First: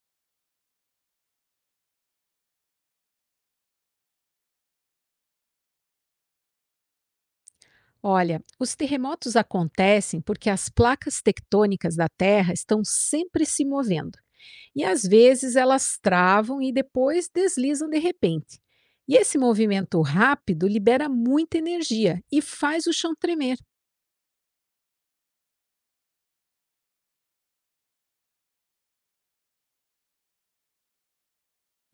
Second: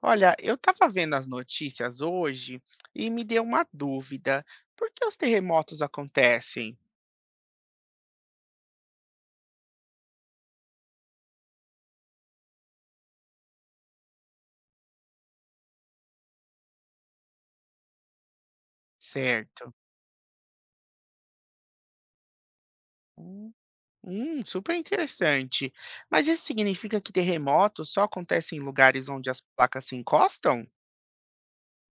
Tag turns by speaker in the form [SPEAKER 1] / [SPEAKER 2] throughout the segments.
[SPEAKER 1] Olha, eu estava vendo as notícias hoje e me deu uma dúvida. Por que os terremotos acontecem?
[SPEAKER 2] Olha, os terremotos acontecem porque as placas tectônicas da Terra estão sempre se movendo. E às vezes elas travam e depois deslizam de repente. E esse
[SPEAKER 1] Certo.
[SPEAKER 2] movimento rápido libera muita energia e faz o chão
[SPEAKER 1] Hum,
[SPEAKER 2] tremer.
[SPEAKER 1] super interessante. Mas isso significa que terremotos só acontecem em lugares onde as placas se encostam?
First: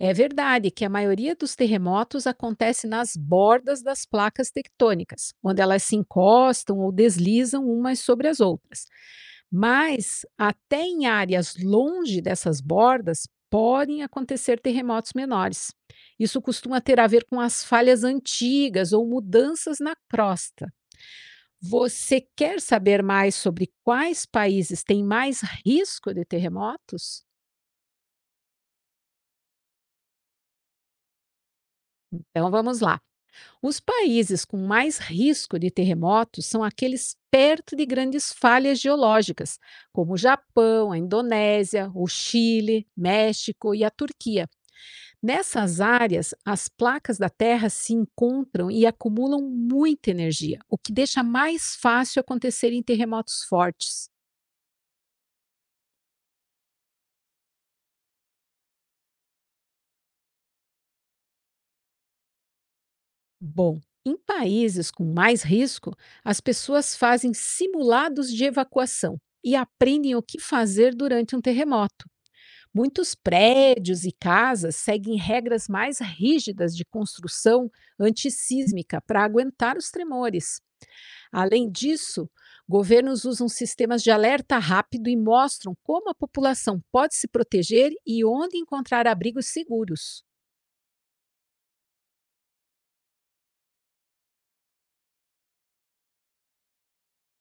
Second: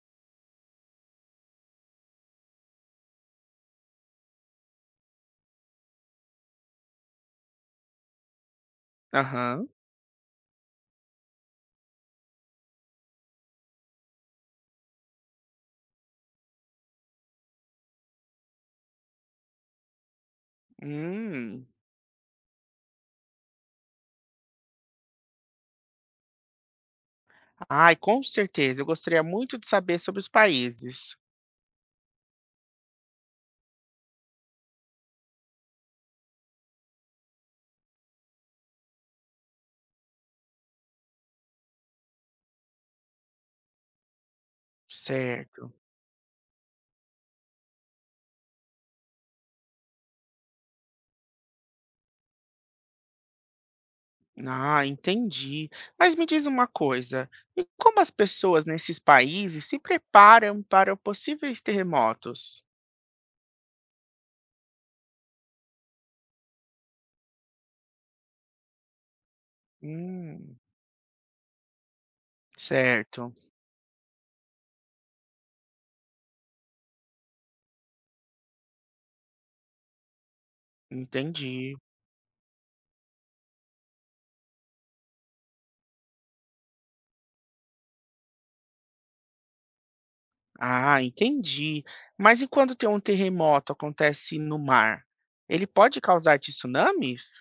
[SPEAKER 2] É verdade que a maioria dos terremotos acontece nas bordas das placas tectônicas, onde elas se encostam ou deslizam umas sobre as outras.
[SPEAKER 1] Aham.
[SPEAKER 2] Mas, até em áreas longe dessas bordas, podem acontecer terremotos menores. Isso costuma ter a ver com as falhas antigas ou mudanças na crosta.
[SPEAKER 1] Hum.
[SPEAKER 2] Você quer saber mais sobre quais países têm mais risco de terremotos?
[SPEAKER 1] Ai, com certeza. Eu gostaria muito de saber sobre os países.
[SPEAKER 2] Então vamos lá. Os países com mais risco de terremotos são aqueles perto de grandes falhas geológicas, como o Japão, a Indonésia, o Chile, México e a Turquia.
[SPEAKER 1] Certo.
[SPEAKER 2] Nessas áreas, as placas da Terra se encontram e acumulam muita energia, o que deixa mais fácil acontecerem terremotos fortes.
[SPEAKER 1] Ah, entendi. Mas me diz uma coisa, e como as pessoas nesses países se preparam para possíveis terremotos?
[SPEAKER 2] Bom, em países com mais risco, as pessoas fazem simulados de evacuação e aprendem o que
[SPEAKER 1] Hum,
[SPEAKER 2] fazer durante um terremoto. Muitos
[SPEAKER 1] certo,
[SPEAKER 2] prédios e casas seguem regras mais rígidas de construção antissísmica para aguentar os tremores. Além
[SPEAKER 1] entendi.
[SPEAKER 2] disso, governos usam sistemas de alerta rápido e mostram como a população pode se proteger e onde encontrar abrigos seguros.
[SPEAKER 1] Ah, entendi. Mas e quando tem um terremoto acontece no mar? Ele pode causar tsunamis?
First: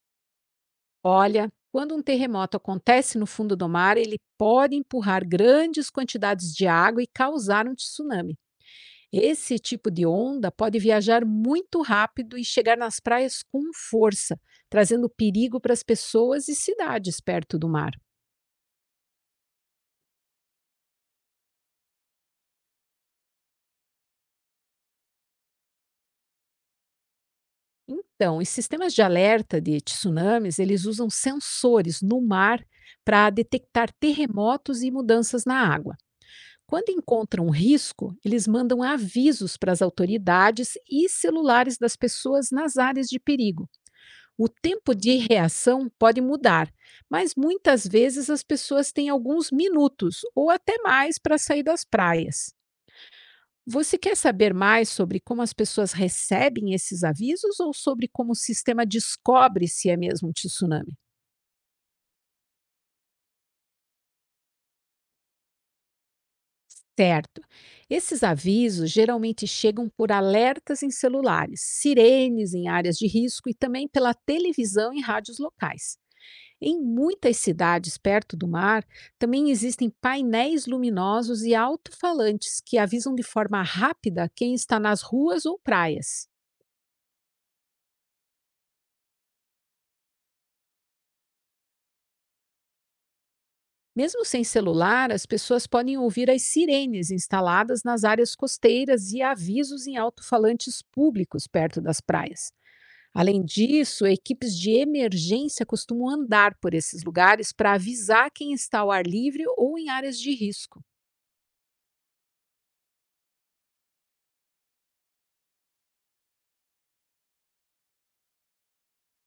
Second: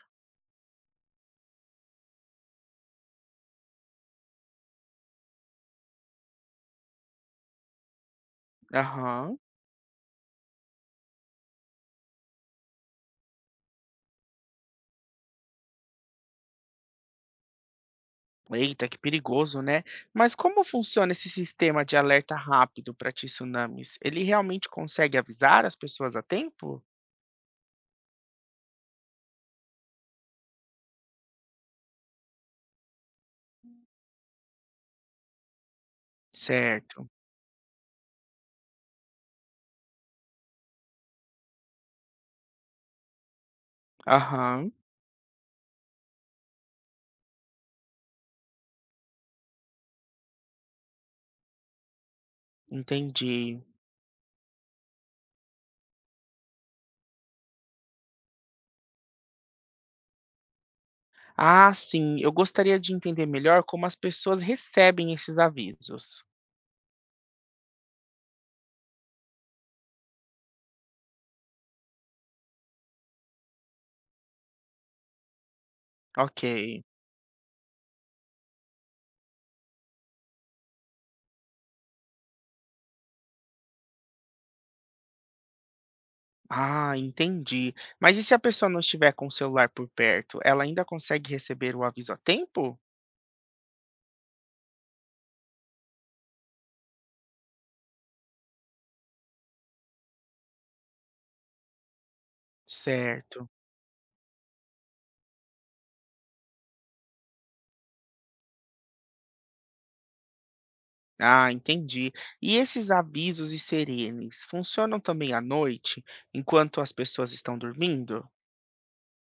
[SPEAKER 2] Olha, quando um terremoto acontece no fundo do mar, ele pode empurrar grandes quantidades de água e causar um tsunami.
[SPEAKER 1] Aham.
[SPEAKER 2] Esse tipo de onda pode viajar muito rápido e chegar nas praias com força, trazendo perigo para as pessoas e cidades perto do mar.
[SPEAKER 1] Eita, que perigoso, né? Mas como funciona esse sistema de alerta rápido para tsunamis? Ele realmente consegue avisar as pessoas a tempo?
[SPEAKER 2] Então, os sistemas de alerta de tsunamis, eles usam sensores no mar para detectar terremotos e mudanças na água. Quando
[SPEAKER 1] Certo.
[SPEAKER 2] encontram risco, eles mandam avisos para as autoridades e celulares das pessoas nas áreas de perigo. O
[SPEAKER 1] Aham.
[SPEAKER 2] tempo de reação pode mudar, mas muitas vezes as pessoas têm alguns minutos ou até mais para sair das praias.
[SPEAKER 1] Entendi.
[SPEAKER 2] Você quer saber mais sobre como as pessoas recebem esses avisos ou sobre como o sistema descobre se é mesmo um tsunami?
[SPEAKER 1] Ah, sim, eu gostaria de entender melhor como as pessoas recebem esses avisos.
[SPEAKER 2] Certo. Esses avisos geralmente chegam por alertas em celulares, sirenes em áreas de risco e também pela televisão e rádios locais.
[SPEAKER 1] Ok.
[SPEAKER 2] Em muitas cidades perto do mar, também existem painéis luminosos e alto-falantes que avisam de forma rápida quem está nas ruas ou praias.
[SPEAKER 1] Ah, entendi. Mas e se a pessoa não estiver com o celular por perto, ela ainda consegue receber o aviso a tempo?
[SPEAKER 2] Mesmo sem celular, as pessoas podem ouvir as sirenes instaladas nas áreas costeiras e avisos em alto-falantes públicos perto das praias. Além
[SPEAKER 1] Certo.
[SPEAKER 2] disso, equipes de emergência costumam andar por esses lugares para avisar quem está ao ar livre ou em áreas de risco.
[SPEAKER 1] Ah, entendi. E esses avisos e sirenes funcionam também à noite, enquanto as pessoas estão dormindo?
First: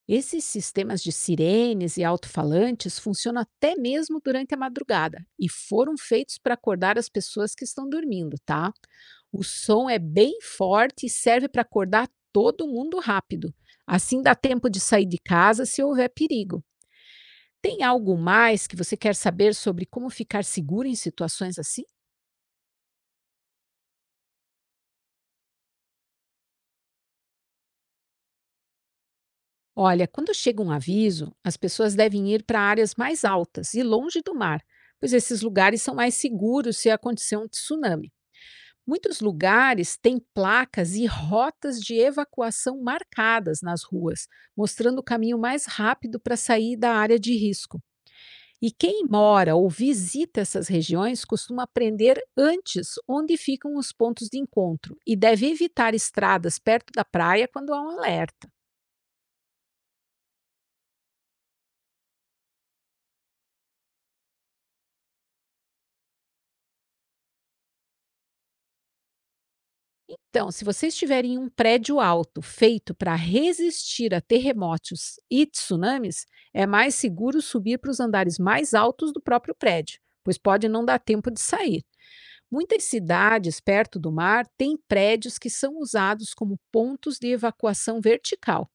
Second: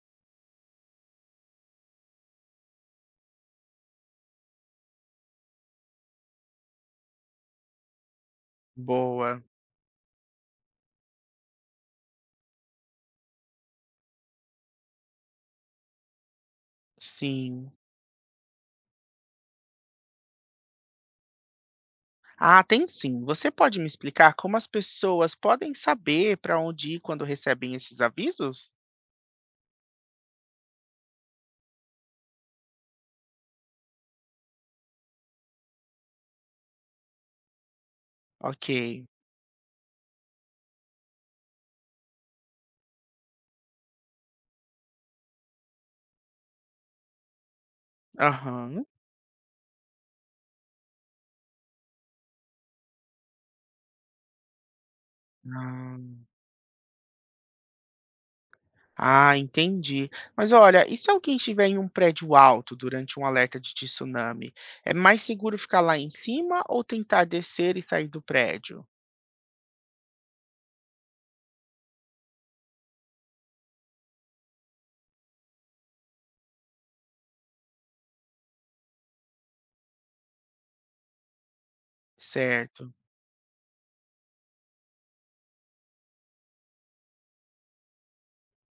[SPEAKER 2] Esses sistemas de sirenes e alto-falantes funcionam até mesmo durante a madrugada e foram feitos para acordar as pessoas que estão dormindo, tá?
[SPEAKER 1] Boa.
[SPEAKER 2] O som é bem forte e serve para acordar todo mundo rápido. Assim dá tempo de sair de casa se houver perigo.
[SPEAKER 1] Sim.
[SPEAKER 2] Tem algo mais que você quer saber sobre como ficar seguro em situações assim?
[SPEAKER 1] Ah, tem sim. Você pode me explicar como as pessoas podem saber para onde ir quando recebem esses avisos?
[SPEAKER 2] Olha, quando chega um aviso, as pessoas devem ir para áreas mais altas e longe do mar, pois esses lugares são mais seguros se acontecer um tsunami.
[SPEAKER 1] Ok.
[SPEAKER 2] Muitos lugares têm placas e rotas de evacuação marcadas nas ruas, mostrando o caminho mais rápido para sair da área de risco. E
[SPEAKER 1] Aham.
[SPEAKER 2] quem mora ou visita essas regiões costuma aprender antes onde ficam os pontos de encontro e deve evitar
[SPEAKER 1] Ah,
[SPEAKER 2] estradas perto da praia quando há um alerta.
[SPEAKER 1] ah, entendi. Mas olha, e se alguém estiver em um prédio alto durante um alerta de tsunami? É mais seguro ficar lá em cima ou tentar descer e sair do prédio?
[SPEAKER 2] Então, se você estiver em um prédio alto feito para resistir a terremotos e tsunamis, é mais seguro subir para os andares mais altos do próprio prédio, pois pode não dar tempo de sair. Muitas
[SPEAKER 1] Certo.
[SPEAKER 2] cidades perto do mar têm prédios que são usados como pontos de evacuação vertical.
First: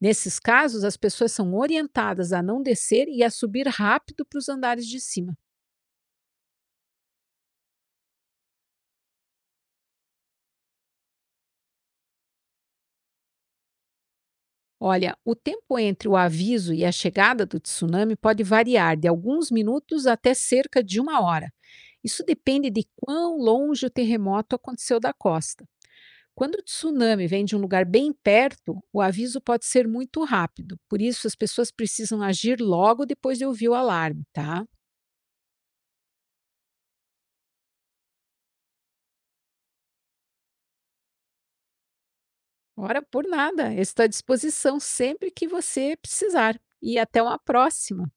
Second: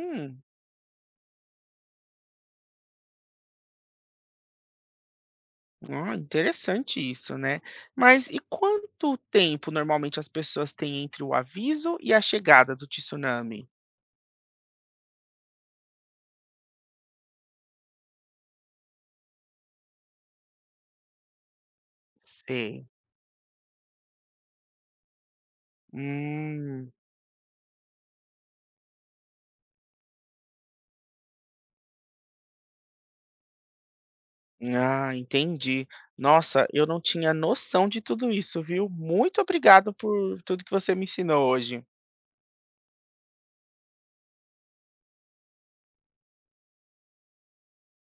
[SPEAKER 2] Nesses casos, as pessoas são orientadas a não descer e a subir rápido para os andares de cima.
[SPEAKER 1] ah, interessante isso, né? Mas e quanto tempo normalmente as pessoas têm entre o aviso e a chegada do tsunami?
[SPEAKER 2] Olha, o tempo entre o aviso e a chegada do tsunami pode variar de alguns minutos até cerca de uma hora. Isso depende de
[SPEAKER 1] Sei.
[SPEAKER 2] quão longe o terremoto aconteceu da costa. Quando o
[SPEAKER 1] Hum.
[SPEAKER 2] tsunami vem de um lugar bem perto, o aviso pode ser muito rápido. Por isso, as pessoas precisam agir logo depois de ouvir o alarme, tá?
[SPEAKER 1] Ah, entendi. Nossa, eu não tinha noção de tudo isso, viu? Muito obrigado por tudo que você me ensinou hoje.
[SPEAKER 2] Ora, por nada. Estou à disposição sempre que você precisar. E até uma próxima.